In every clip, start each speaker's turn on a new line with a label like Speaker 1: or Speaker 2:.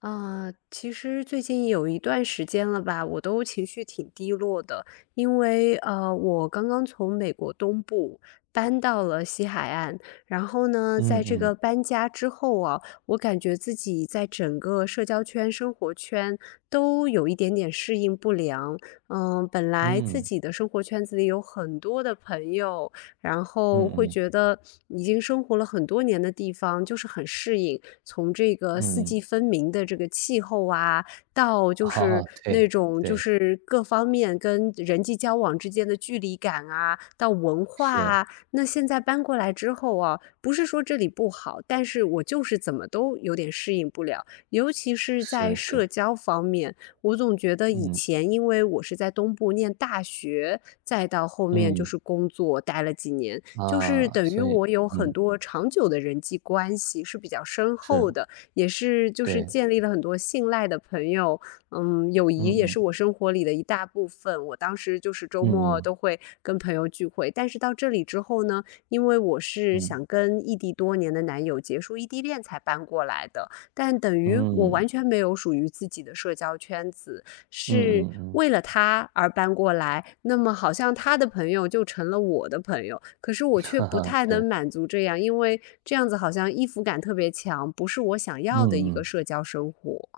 Speaker 1: 啊，其实最近有一段时间了吧，我都情绪挺低落的，因为我刚刚从美国东部搬到了西海岸，然后呢，在
Speaker 2: 嗯
Speaker 1: 这
Speaker 2: 嗯
Speaker 1: 个搬家之后啊，我感觉自己在整个社交圈、生活圈都有一点点适应不良。嗯，本来自
Speaker 2: 嗯
Speaker 1: 己的生活圈子里有很多的朋友，然
Speaker 2: 嗯
Speaker 1: 后会
Speaker 2: 嗯
Speaker 1: 觉得已经生活了很多年的地方就是很适应，从这个四
Speaker 2: 嗯，
Speaker 1: 季分明的这个气候啊，到 就是
Speaker 2: 好，
Speaker 1: 那
Speaker 2: 对
Speaker 1: 种就
Speaker 2: 对，
Speaker 1: 是各方面跟人际交往之间的距离感啊，到文化
Speaker 2: 是
Speaker 1: 啊，那现在搬过来之后啊，不是说这里不好，但是我就是怎么都有点适应不了，尤其是在
Speaker 2: 是
Speaker 1: 社
Speaker 2: 是，
Speaker 1: 交方面。我总觉得以
Speaker 2: 嗯
Speaker 1: 前因为我是在东部念大学，再到后面就
Speaker 2: 嗯，
Speaker 1: 是工作待了几年，就是
Speaker 2: 啊，
Speaker 1: 等于
Speaker 2: 所以
Speaker 1: 我有很
Speaker 2: 嗯，
Speaker 1: 多长久的人际关系是比较深
Speaker 2: 是，
Speaker 1: 厚的，也是就是
Speaker 2: 对，
Speaker 1: 建立了很多信赖的朋友，嗯，友
Speaker 2: 嗯
Speaker 1: 谊也
Speaker 2: 嗯
Speaker 1: 是我生活里的一大部分。我当时就是周末
Speaker 2: 嗯
Speaker 1: 都会跟朋友聚会，但是到这里之后呢，因为我是
Speaker 2: 嗯
Speaker 1: 想跟异地多年的男友结束异地恋才搬过来的，但等于我
Speaker 2: 嗯
Speaker 1: 完全没有属于自己的社交圈子，
Speaker 2: 嗯
Speaker 1: 是
Speaker 2: 嗯嗯，
Speaker 1: 为 了他而搬过来，那么好像他的朋友就成了我的朋友，可是
Speaker 2: 嗯，
Speaker 1: 我却
Speaker 2: 哈
Speaker 1: 不
Speaker 2: 哈，
Speaker 1: 太能
Speaker 2: 是，
Speaker 1: 满足这样，因为这样子好像依附感特别强，不是我想
Speaker 2: 嗯
Speaker 1: 要的一个
Speaker 2: 嗯
Speaker 1: 社交生活。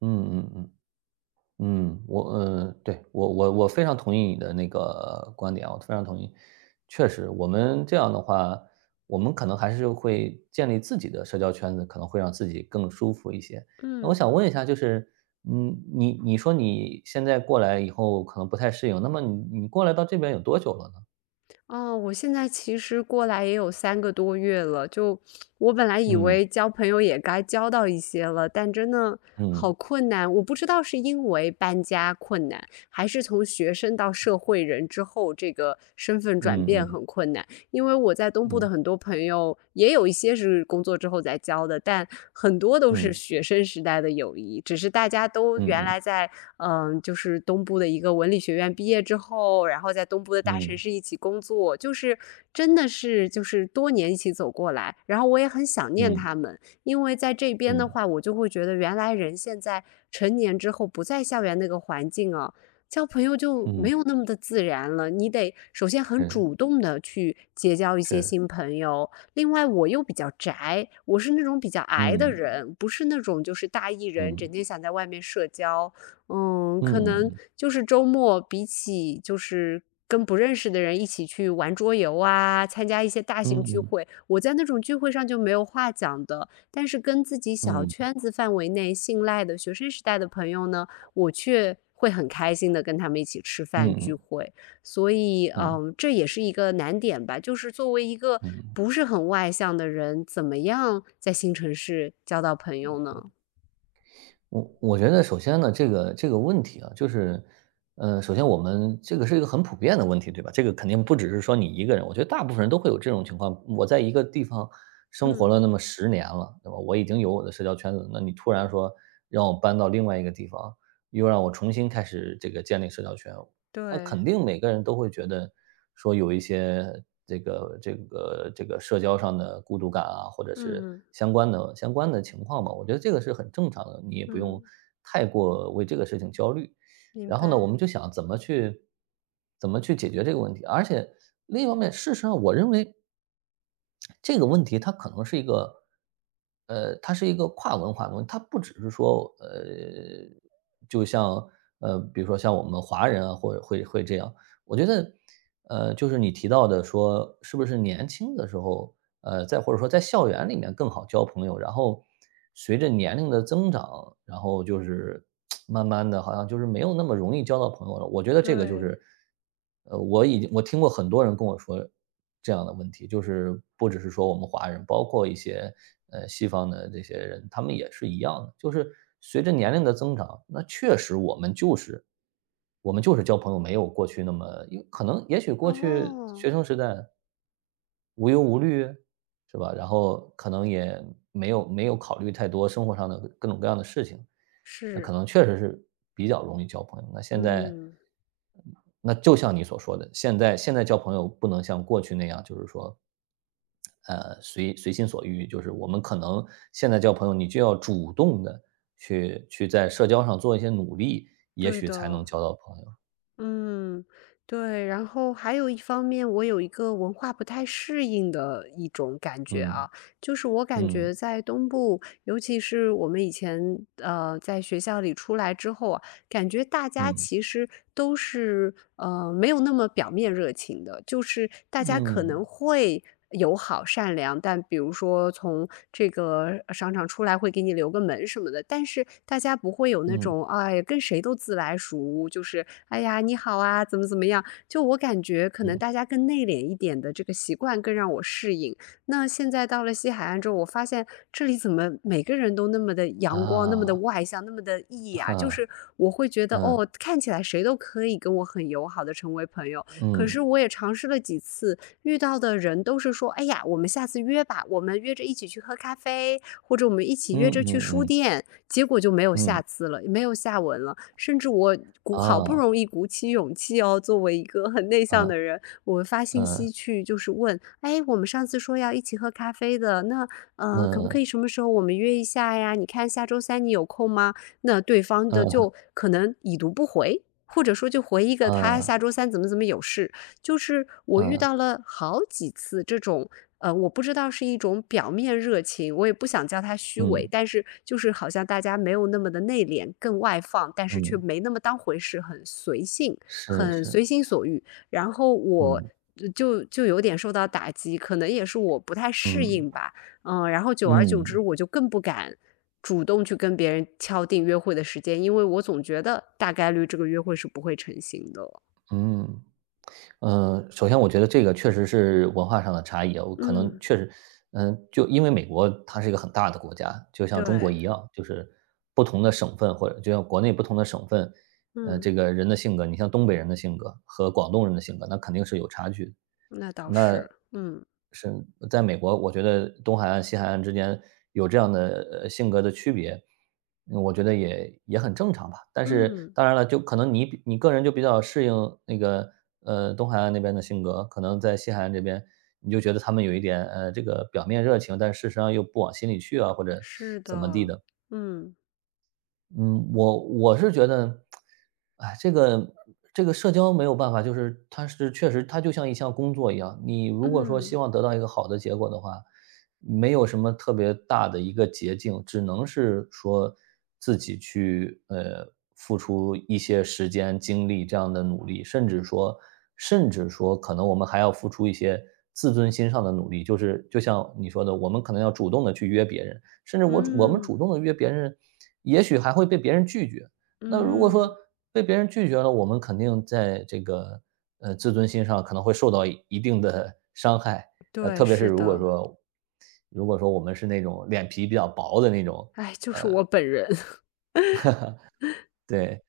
Speaker 2: 嗯嗯嗯。嗯，对，我非常同意你的那个观点啊，我非常同意。确实，我们这样的话，我们可能还是会建立自己的社交圈子，可能会让自己更舒服一些。那我
Speaker 1: 嗯。
Speaker 2: 想问一下，就是，你说你现在过来以后可能不太适应，那么你过来到这边有多久了呢？
Speaker 1: 哦，我现在其实过来也有三个多月了，就我本来以
Speaker 2: 嗯
Speaker 1: 为交朋友也该交到一些了，但真的好
Speaker 2: 嗯
Speaker 1: 困难。我不知道是因为搬家困难，还是从学生到社会人之后，这个身份转
Speaker 2: 嗯
Speaker 1: 变
Speaker 2: 嗯
Speaker 1: 很困难。因为我在东部的
Speaker 2: 嗯
Speaker 1: 很多朋友，也有一些是工作之后才交的，但很多都是
Speaker 2: 嗯
Speaker 1: 学生时代的友谊，只是大家都原
Speaker 2: 嗯
Speaker 1: 来在就是东部的一个文理学院毕业之后，然后在东部的大城
Speaker 2: 嗯
Speaker 1: 市一起工作，就是真的是就是多年一起走过来，然后我也很想念
Speaker 2: 嗯
Speaker 1: 他们，因为在这边的
Speaker 2: 嗯
Speaker 1: 话，我就会觉得原来人现在成年之后不在校园那个环境，交朋友就没
Speaker 2: 嗯，
Speaker 1: 有那么的自然了，你得首先很
Speaker 2: 是
Speaker 1: 主动的去结交一些
Speaker 2: 是，
Speaker 1: 新朋友。另外，我又比较宅，我是那种比较矮的
Speaker 2: 嗯
Speaker 1: 人，不是那种就是大 E 人，整
Speaker 2: 嗯
Speaker 1: 天想在外面社交。嗯，
Speaker 2: 嗯
Speaker 1: 可能
Speaker 2: 嗯
Speaker 1: 就是周末比起就是跟不认识的人一起去玩桌游啊，参加一些大
Speaker 2: 嗯
Speaker 1: 型聚
Speaker 2: 嗯。
Speaker 1: 会，我在那种聚会上就没有话讲的。但是跟自己小
Speaker 2: 嗯
Speaker 1: 圈子范围内信赖的学生时代的朋友呢，我却会很开心的跟他们一起吃
Speaker 2: 嗯
Speaker 1: 饭聚
Speaker 2: 嗯
Speaker 1: 会。所以，
Speaker 2: 嗯，
Speaker 1: 嗯，这也是一个难点吧，就是作为一个
Speaker 2: 嗯
Speaker 1: 不是很外向的人，怎么样在新城市交到朋友呢？
Speaker 2: 我觉得首先呢，这个问题啊，就是，首先我们这个是一个很普遍的问题，对吧？这个肯定不只是说你一个人，我觉得大部分人都会有这种情况。我在一个地方生活
Speaker 1: 嗯。
Speaker 2: 了那么10年了，对吧？我已经有我的社交圈子了，那你突然说让我搬到另外一个地方，又让我重新开始这个建立社交圈，那
Speaker 1: 对，
Speaker 2: 肯定每个人都会觉得说有一些这个社交上的孤独感啊，或者是
Speaker 1: 嗯
Speaker 2: 相关的情况嘛。我觉得这个是很正常的，你也不用
Speaker 1: 嗯，
Speaker 2: 太过为这个事情焦虑。
Speaker 1: 明
Speaker 2: 然后呢，我
Speaker 1: 白，
Speaker 2: 们就想怎么去解决这个问题。而且另一方面，事实上我认为这个问题它可能是一个，它是一个跨文化的问题，它不只是说，就像比如说像我们华人啊，或者会这样。我觉得就是你提到的说，是不是年轻的时候，再或者说在校园里面更好交朋友，然后随着年龄的增长，然后就是慢慢的，好像就是没有那么容易交到朋友了。我觉得这个就
Speaker 1: 对，
Speaker 2: 是，我已经我听过很多人跟我说这样的问题，就是不只是说我们华人，包括一些西方的这些人，他们也是一样的，就是随着年龄的增长，那确实我们就是。我们就是交朋友，没有过去那么因为可能也许过去
Speaker 1: 哦，
Speaker 2: 学生时代无忧无虑，是吧？然后可能也没有考虑太多生活上的各种各样的事情，那可
Speaker 1: 是，
Speaker 2: 能确实是比较容易交朋友。那现在，
Speaker 1: 嗯，
Speaker 2: 那就像你所说的，现在交朋友不能像过去那样，就是说，随心所欲。就是我们可能现在交朋友，你就要主动的去在社交上做一些努力，也
Speaker 1: 对
Speaker 2: 许才
Speaker 1: 的。
Speaker 2: 能交到朋友。
Speaker 1: 嗯，对，然后还有一方面，我有一个文化不太适应的一种感觉
Speaker 2: 嗯。
Speaker 1: 啊，就是我感
Speaker 2: 嗯，
Speaker 1: 觉在东部，尤其是我们以前在学校里出来之后啊。感觉大家
Speaker 2: 嗯，
Speaker 1: 其实都是没有那么表面热情的，就是大家可
Speaker 2: 嗯，
Speaker 1: 能会友好善良，但比如说从这个商场出来会给你留个门什么的，但是大家不会有那
Speaker 2: 嗯，
Speaker 1: 种哎跟谁都自来熟，就是哎呀你好啊怎么怎么样，就我感觉可能
Speaker 2: 嗯，
Speaker 1: 大家更内敛一点的这个习惯更让我适应。那现在到了西海岸之后，我发现这里怎么每个人都那么的阳光，那么的
Speaker 2: 啊，
Speaker 1: 外向，那么的 E 呀啊？就
Speaker 2: 哈，
Speaker 1: 是我会觉得，
Speaker 2: 嗯，
Speaker 1: 哦，看起来谁都可以跟我很友好的成为朋友。可
Speaker 2: 嗯，
Speaker 1: 是我也尝试了几次，遇到的人都是说，哎呀，我们下次约吧，我们约着一起去喝咖啡，或者我们一起约
Speaker 2: 嗯
Speaker 1: 着去
Speaker 2: 嗯
Speaker 1: 书
Speaker 2: 嗯
Speaker 1: 店，结果就没有
Speaker 2: 嗯，
Speaker 1: 下次了，没有下文了。甚至我好不
Speaker 2: 啊，
Speaker 1: 容易鼓起勇气哦，作为一个很内向
Speaker 2: 啊，
Speaker 1: 的人，我发信
Speaker 2: 嗯，
Speaker 1: 息去就是问，哎，我们上次说要一起喝咖啡的，那可不可
Speaker 2: 嗯，
Speaker 1: 以什么时候我们约一下呀？你看下周三你有空吗？那对方的
Speaker 2: 嗯，
Speaker 1: 就可能已读不回，或者说就
Speaker 2: 嗯，嗯，嗯，嗯啊啊嗯
Speaker 1: 回一个他
Speaker 2: 嗯嗯啊，
Speaker 1: 下周三怎么怎么有事。就是我遇
Speaker 2: 嗯
Speaker 1: 到了好几次这种，呃，我不知道是一种表面热情，我也不想叫他虚伪，
Speaker 2: 嗯
Speaker 1: 但是就是好像大家没有那么的内敛，更外放，但是却
Speaker 2: 嗯
Speaker 1: 没那么当回事，很随性，
Speaker 2: 是
Speaker 1: 很随
Speaker 2: 是，
Speaker 1: 心所欲。然后我
Speaker 2: 嗯，
Speaker 1: 就有点受到打击，可能也是我不太适
Speaker 2: 嗯，
Speaker 1: 应吧，嗯，然后久而久之，
Speaker 2: 嗯，
Speaker 1: 我就更不敢。主动去跟别人敲定约会的时间，因为我总觉得大概率这个约会是不会成型的。
Speaker 2: 嗯。首先我觉得这个确实是文化上的差异啊，我可能
Speaker 1: 嗯，
Speaker 2: 确实，就因为美国它是一个很大的国家，就像中国
Speaker 1: 对，
Speaker 2: 一样，就是不同的省份或者就像国内不同的省份，
Speaker 1: 嗯，
Speaker 2: 这个人的性格，你像东北人的性格和广东人的性格，那肯定是有差距的。
Speaker 1: 那倒
Speaker 2: 那
Speaker 1: 是，嗯，
Speaker 2: 是在美国，我觉得东海岸、西海岸之间有这样的，性格的区别，我觉得也很正常吧。但是
Speaker 1: 嗯，
Speaker 2: 当然了，就可能你个人就比较适应那个，东海岸那边的性格，可能在西海岸这边，你就觉得他们有一点，这个表面热情，但事实上又不往心里去啊，或者
Speaker 1: 是
Speaker 2: 怎么地
Speaker 1: 的，
Speaker 2: 的。
Speaker 1: 嗯，
Speaker 2: 嗯，我是觉得，哎，这个社交没有办法，就是它是确实它就像一项工作一样，你如果说
Speaker 1: 嗯，
Speaker 2: 希望得到一个好的结果的话，没有什么特别大的一个捷径，只能是说自己去付出一些时间、精力这样的努力，甚至说可能我们还要付出一些自尊心上的努力，就是就像你说的，我们可能要主动的去约别人。甚至我们
Speaker 1: 嗯，
Speaker 2: 主动的约别人，也许还会被别人拒绝。那如果说
Speaker 1: 嗯，
Speaker 2: 被别人拒绝了，我们肯定在这个，自尊心上可能会受到一定的伤害。
Speaker 1: 对，
Speaker 2: 特别是
Speaker 1: 是
Speaker 2: 如果
Speaker 1: 的，
Speaker 2: 说如果说我们是那种脸皮比较薄的那种，
Speaker 1: 哎，就是我本人，
Speaker 2: 对，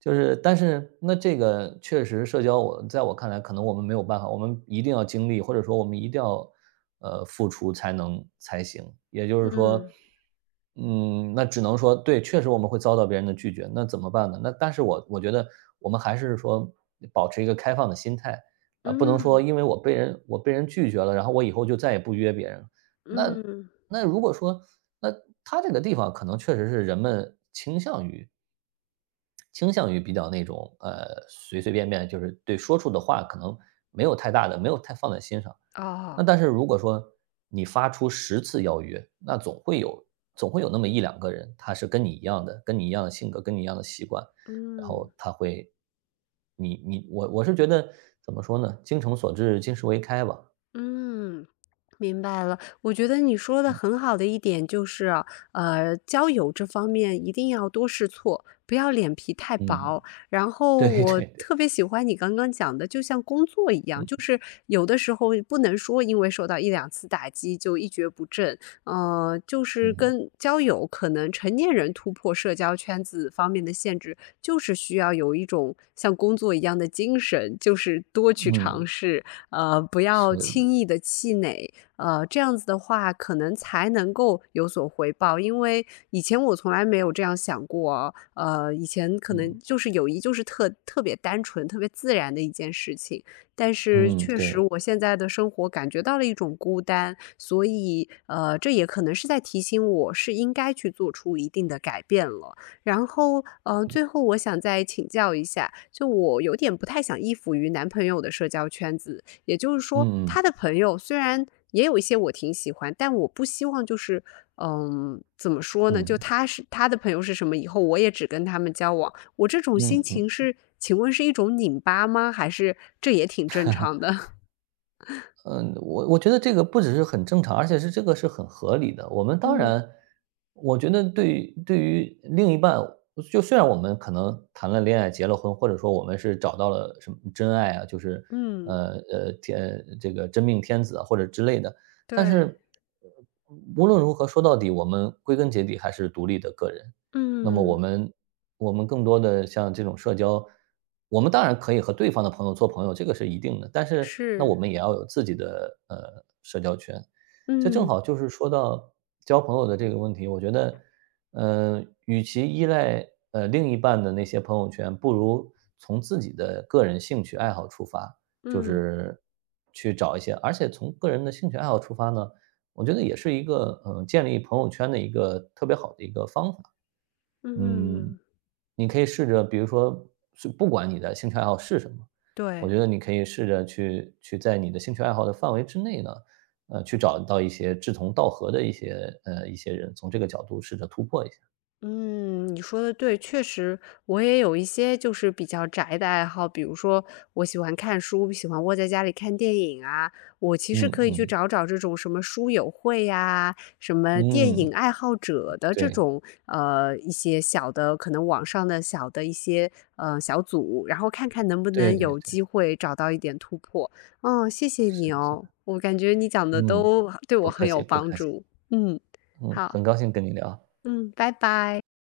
Speaker 2: 就是但是那这个确实社交我看来，可能我们没有办法，我们一定要经历，或者说我们一定要，付出才行。也就是说，
Speaker 1: 嗯，
Speaker 2: 那只能说对，确实我们会遭到别人的拒绝，那怎么办呢？那但是我觉得我们还是说保持一个开放的心态，啊，不能说
Speaker 1: 嗯，
Speaker 2: 因为我被人拒绝了，然后我以后就再也不约别人了。那
Speaker 1: 嗯，
Speaker 2: 那如果说，那他这个地方可能确实是人们倾向于比较那种，随随便便，就是对说出的话可能没有太大的没有太放在心上。那
Speaker 1: 哦，
Speaker 2: 但是如果说你发出10次邀约，那总会有那么一两个人，他是跟你一样的性格，跟你一样的习惯，然后
Speaker 1: 嗯，
Speaker 2: 他会你你我我是觉得怎么说呢，精诚所至，金石为开吧。
Speaker 1: 嗯。明白了，我觉得你说的很好的一点就是，交友这方面一定要多试错，不要脸皮太
Speaker 2: 嗯，
Speaker 1: 薄。然后
Speaker 2: 对
Speaker 1: 我
Speaker 2: 对对，
Speaker 1: 特别喜欢你刚刚讲的，就像工作一样，
Speaker 2: 嗯，
Speaker 1: 就是有的时候不能说因为受到一两次打击就一蹶不振，呃，就是
Speaker 2: 嗯，
Speaker 1: 跟交友可能成年人突破社交圈子方面的限制，就是需要有一种像工作一样的精神，就是多
Speaker 2: 嗯，
Speaker 1: 去尝
Speaker 2: 嗯
Speaker 1: 试，呃，不要
Speaker 2: 是的，
Speaker 1: 轻易的气馁。呃，这样子的话可能才能够有所回报。因为以前我从来没有这样想过，以前可能
Speaker 2: 嗯，
Speaker 1: 就是友谊就是特别单纯、特别自然的一件事情，但是
Speaker 2: 嗯，
Speaker 1: 确实
Speaker 2: 对，
Speaker 1: 我现在的生活感觉到了一种孤单，所以这也可能是在提醒我是应该去做出一定的改变了。然后，最后我想再请教一下，就我有点不太想依附于男朋友的社交圈子，也就是说，
Speaker 2: 嗯嗯，
Speaker 1: 他的朋友虽然也有一些我挺喜欢，但我不希望就是，嗯，怎么说呢？就
Speaker 2: 嗯，
Speaker 1: 他是他的朋友是什么，以后我也只跟他们交往。我这种心
Speaker 2: 嗯嗯。
Speaker 1: 情是，请问是一种拧巴吗？还是这也挺正常的？
Speaker 2: 嗯，我觉得这个不只是很正常，而且是这个是很合理的。我们 当
Speaker 1: 嗯
Speaker 2: 然，我觉得对于另一半，就虽然我们可能谈了恋爱、结了婚，或者说我们是找到了什么真爱啊，就是
Speaker 1: 嗯，
Speaker 2: 呃呃天这个真命天子啊或者之类的，但
Speaker 1: 对，
Speaker 2: 是呃无论如何说到底，我们归根结底还是独立的个人。那么我
Speaker 1: 嗯，
Speaker 2: 们我们更多的像这种社交，我们当然可以和对方的朋友做朋友，这个是一定的，但是那我
Speaker 1: 是，
Speaker 2: 们也要有自己的社交圈。这正
Speaker 1: 嗯
Speaker 2: 好就是说到交朋友的这个问题，我觉得，与其依赖另一半的那些朋友圈，不如从自己的个人兴趣爱好出发，就
Speaker 1: 嗯
Speaker 2: 是去找一些，而且从个人的兴趣爱好出发呢，我觉得也是一个建立朋友圈的一个特别好的一个方法。嗯，
Speaker 1: 嗯，
Speaker 2: 你可以试着，比如说是不管你的兴趣爱好是什么，我
Speaker 1: 对。
Speaker 2: 觉得你可以试着去在你的兴趣爱好的范围之内呢，去找到一些志同道合的一些人，从这个角度试着突破一下。
Speaker 1: 嗯，你说的对，确实，我也有一些就是比较宅的爱好，比如说我喜欢看书，喜欢窝在家里看电影啊。我其实
Speaker 2: 嗯
Speaker 1: 可以去
Speaker 2: 嗯
Speaker 1: 找找这种什么书友会呀、什么电
Speaker 2: 嗯，
Speaker 1: 影爱好者的这
Speaker 2: 对
Speaker 1: 种一些小的，可能网上的小的一些小组，然后看看能不
Speaker 2: 对
Speaker 1: 能
Speaker 2: 对
Speaker 1: 有
Speaker 2: 对，
Speaker 1: 机会找到一点突破。嗯，谢谢
Speaker 2: 是
Speaker 1: 你
Speaker 2: 的是
Speaker 1: 哦，
Speaker 2: 的，
Speaker 1: 我感觉你讲的
Speaker 2: 嗯，
Speaker 1: 都对
Speaker 2: 不
Speaker 1: 我很
Speaker 2: 客
Speaker 1: 有
Speaker 2: 气不
Speaker 1: 帮
Speaker 2: 客气，
Speaker 1: 助。嗯，
Speaker 2: 嗯，
Speaker 1: 好，
Speaker 2: 很高兴跟你聊。
Speaker 1: 嗯，拜拜。